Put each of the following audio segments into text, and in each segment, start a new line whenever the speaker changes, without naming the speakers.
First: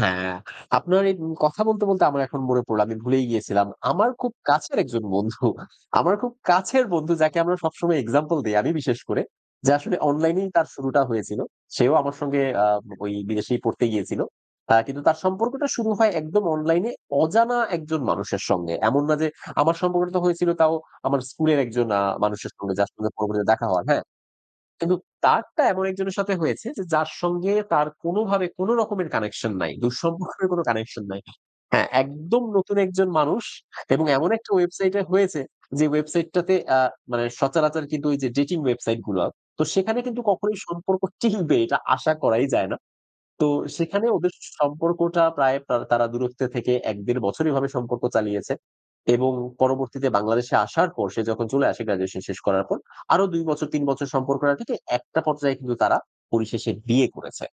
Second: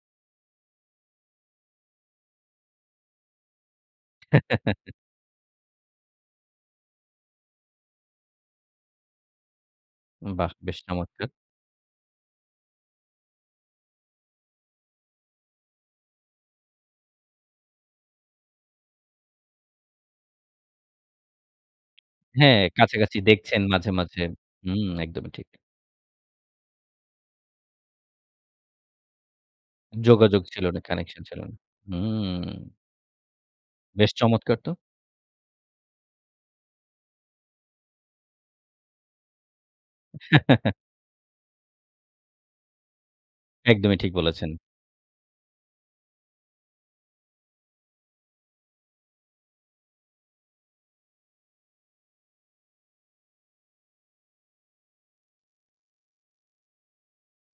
হ্যাঁ, আপনার এই উ কথা বলতে, বলতে আমার এখন মনে পড়ল। আমি ভুলেই গিয়েছিলাম। আমার খুব কাছের একজন বন্ধু, আমার খুব কাছের বন্ধু যাকে আমরা সবসময় এক্সাম্পল দেই আমি বিশেষ করে। যে, আসলে অনলাইনেই
বাহ!
তার
বেশ
শুরুটা
চমৎকার।
হয়েছিল। সেও আমার সঙ্গে আ ঐ বিদেশেই পড়তে গিয়েছিল। কিন্তু তার সম্পর্কটা শুরু হয় একদম অনলাইনে অজানা একজন মানুষের সঙ্গে। এমন না যে, আমার সম্পর্কটা তো হয়েছিল তাও আমার স্কুলের একজন আ মানুষের
হ্যাঁ,
সঙ্গে যার সঙ্গে
কাছাকাছি
পরবর্তীতে
দেখছেন
দেখা হওয়ার,
মাঝে,
হ্যাঁ।
মাঝে। হুম,
কিন্তু
একদমই ঠিক।
তারটা এমন একজনের সাথে হয়েছে যে, যার সঙ্গে তার কোনো ভাবে কোনো রকমের কানেকশন নাই।
যোগাযোগ
দূরসম্পর্কের কোনো
ছিল না,
কানেকশন নাই।
কানেকশন ছিল না।
হ্যাঁ,
হুম।
একদম নতুন একজন মানুষ এবং
বেশ
এমন একটা
চমৎকার তো।
ওয়েবসাইটে এ হয়েছে যে, ওয়েবসাইটটাতে আ মানে সচারাচর কিন্তু ওই যে, ডেটিং ওয়েবসাইট গুলা তো সেখানে কিন্তু কখনোই সম্পর্ক টিকবে এটা আশা করাই যায় না। তো
একদমই
সেখানে
ঠিক
ওদের
বলেছেন।
সম্পর্কটা প্রায় তারা দূরত্বে থেকে ১-১.৫ বছরভাবে সম্পর্ক চালিয়েছে এবং পরবর্তীতে বাংলাদেশে আসার পর সে যখন চলে আসে গ্র্যাজুয়েশন শেষ করার পর। আরো ২ বছর ৩ বছর সম্পর্ক থেকে একটা পর্যায়ে কিন্তু তারা পরিশেষে বিয়ে করেছে।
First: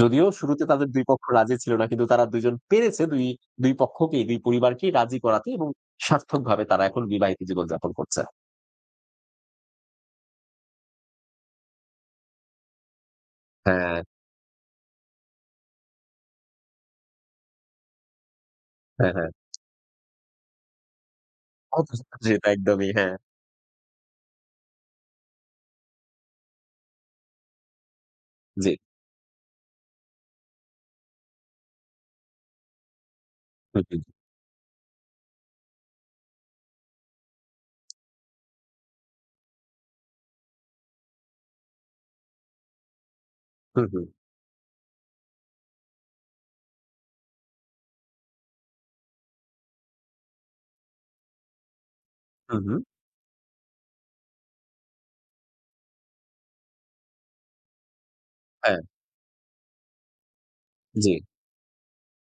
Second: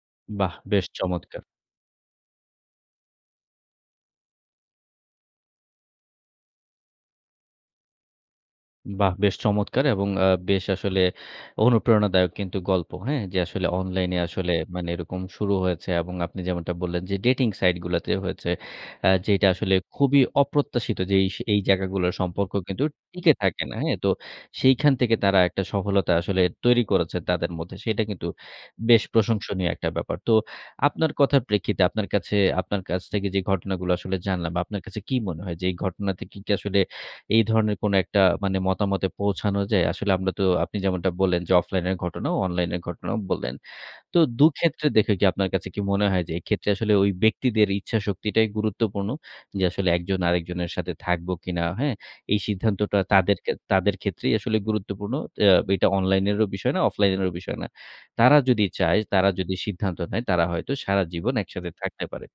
যদিও
বাহ!
শুরুতে
বেশ
তাদের দুই পক্ষ
চমৎকার।
রাজি ছিল না কিন্তু তারা দুইজন পেরেছে দুই দুই পক্ষকেই দুই পরিবারকেই রাজি করাতে এবং সার্থকভাবে তারা এখন বিবাহিত জীবন যাপন করছে।
বাহ! বেশ চমৎকার এবং আ বেশ আসলে অনুপ্রেরণাদায়ক কিন্তু গল্প, হ্যাঁ, যে, আসলে
হ্যাঁ।
অনলাইন আসলে মানে এরকম শুরু হয়েছে এবং আপনি যেমনটা বললেন, যে, ডেটিং সাইট গুলাতে হয়েছে। আ
হ্যাঁ, হ্যাঁ।
যেইটা আসলে খুবই অপ্রত্যাশিত যে, এইস এই
অথচ
জায়গাগুলোর
জি।
সম্পর্ক কিন্তু
একদমই হ্যাঁ।
টিকে থাকে না। হ্যাঁ? তো সেখান থেকে তারা একটা সফলতা আসলে তৈরি করেছে তাদের মধ্যে। সেটা কিন্তু
জি।
বেশ প্রশংসনীয় একটা ব্যাপার। তো আপনার কথার প্রেক্ষিতে আপনার কাছে আপনার কাছ থেকে যে,
হু,
ঘটনাগুলো
হুম।
আসলে জানলাম আপনার কাছে কি মনে হয় যে, এই ঘটনা কি আসলে এই ধরনের কোনো একটা মতামতে পৌঁছানো যায়। আসলে আমরা তো আপনি যেমনটা বললেন যে, অফলাইন এর ঘটনাও অনলাইনের ঘটনাও বললেন।
হু, হুম।
তো দুক্ষেত্রে দেখে আপনার কাছে কি মনে হয় যে, এক্ষেত্রে আসলে ওই ব্যক্তিদের ইচ্ছাশক্তিটাই গুরুত্বপূর্ণ। যে, আসলে ১ জন আরেকজনের সাথে থাকবো কিনা, হ্যাঁ, এই
হু, হুম।
সিদ্ধান্তটা তাদেরকে তাদের ক্ষেত্রেই আসলে গুরুত্বপূর্ণ। এ এটা অনলাইন এরও বিষয় না, অফলাইন এরও বিষয় না। তারা যদি
হ্যাঁ।
চায়, তারা যদি সিদ্ধান্ত নেয় তারা হয়তো
জি।
সারাজীবন একসাথে থাকতে পারে।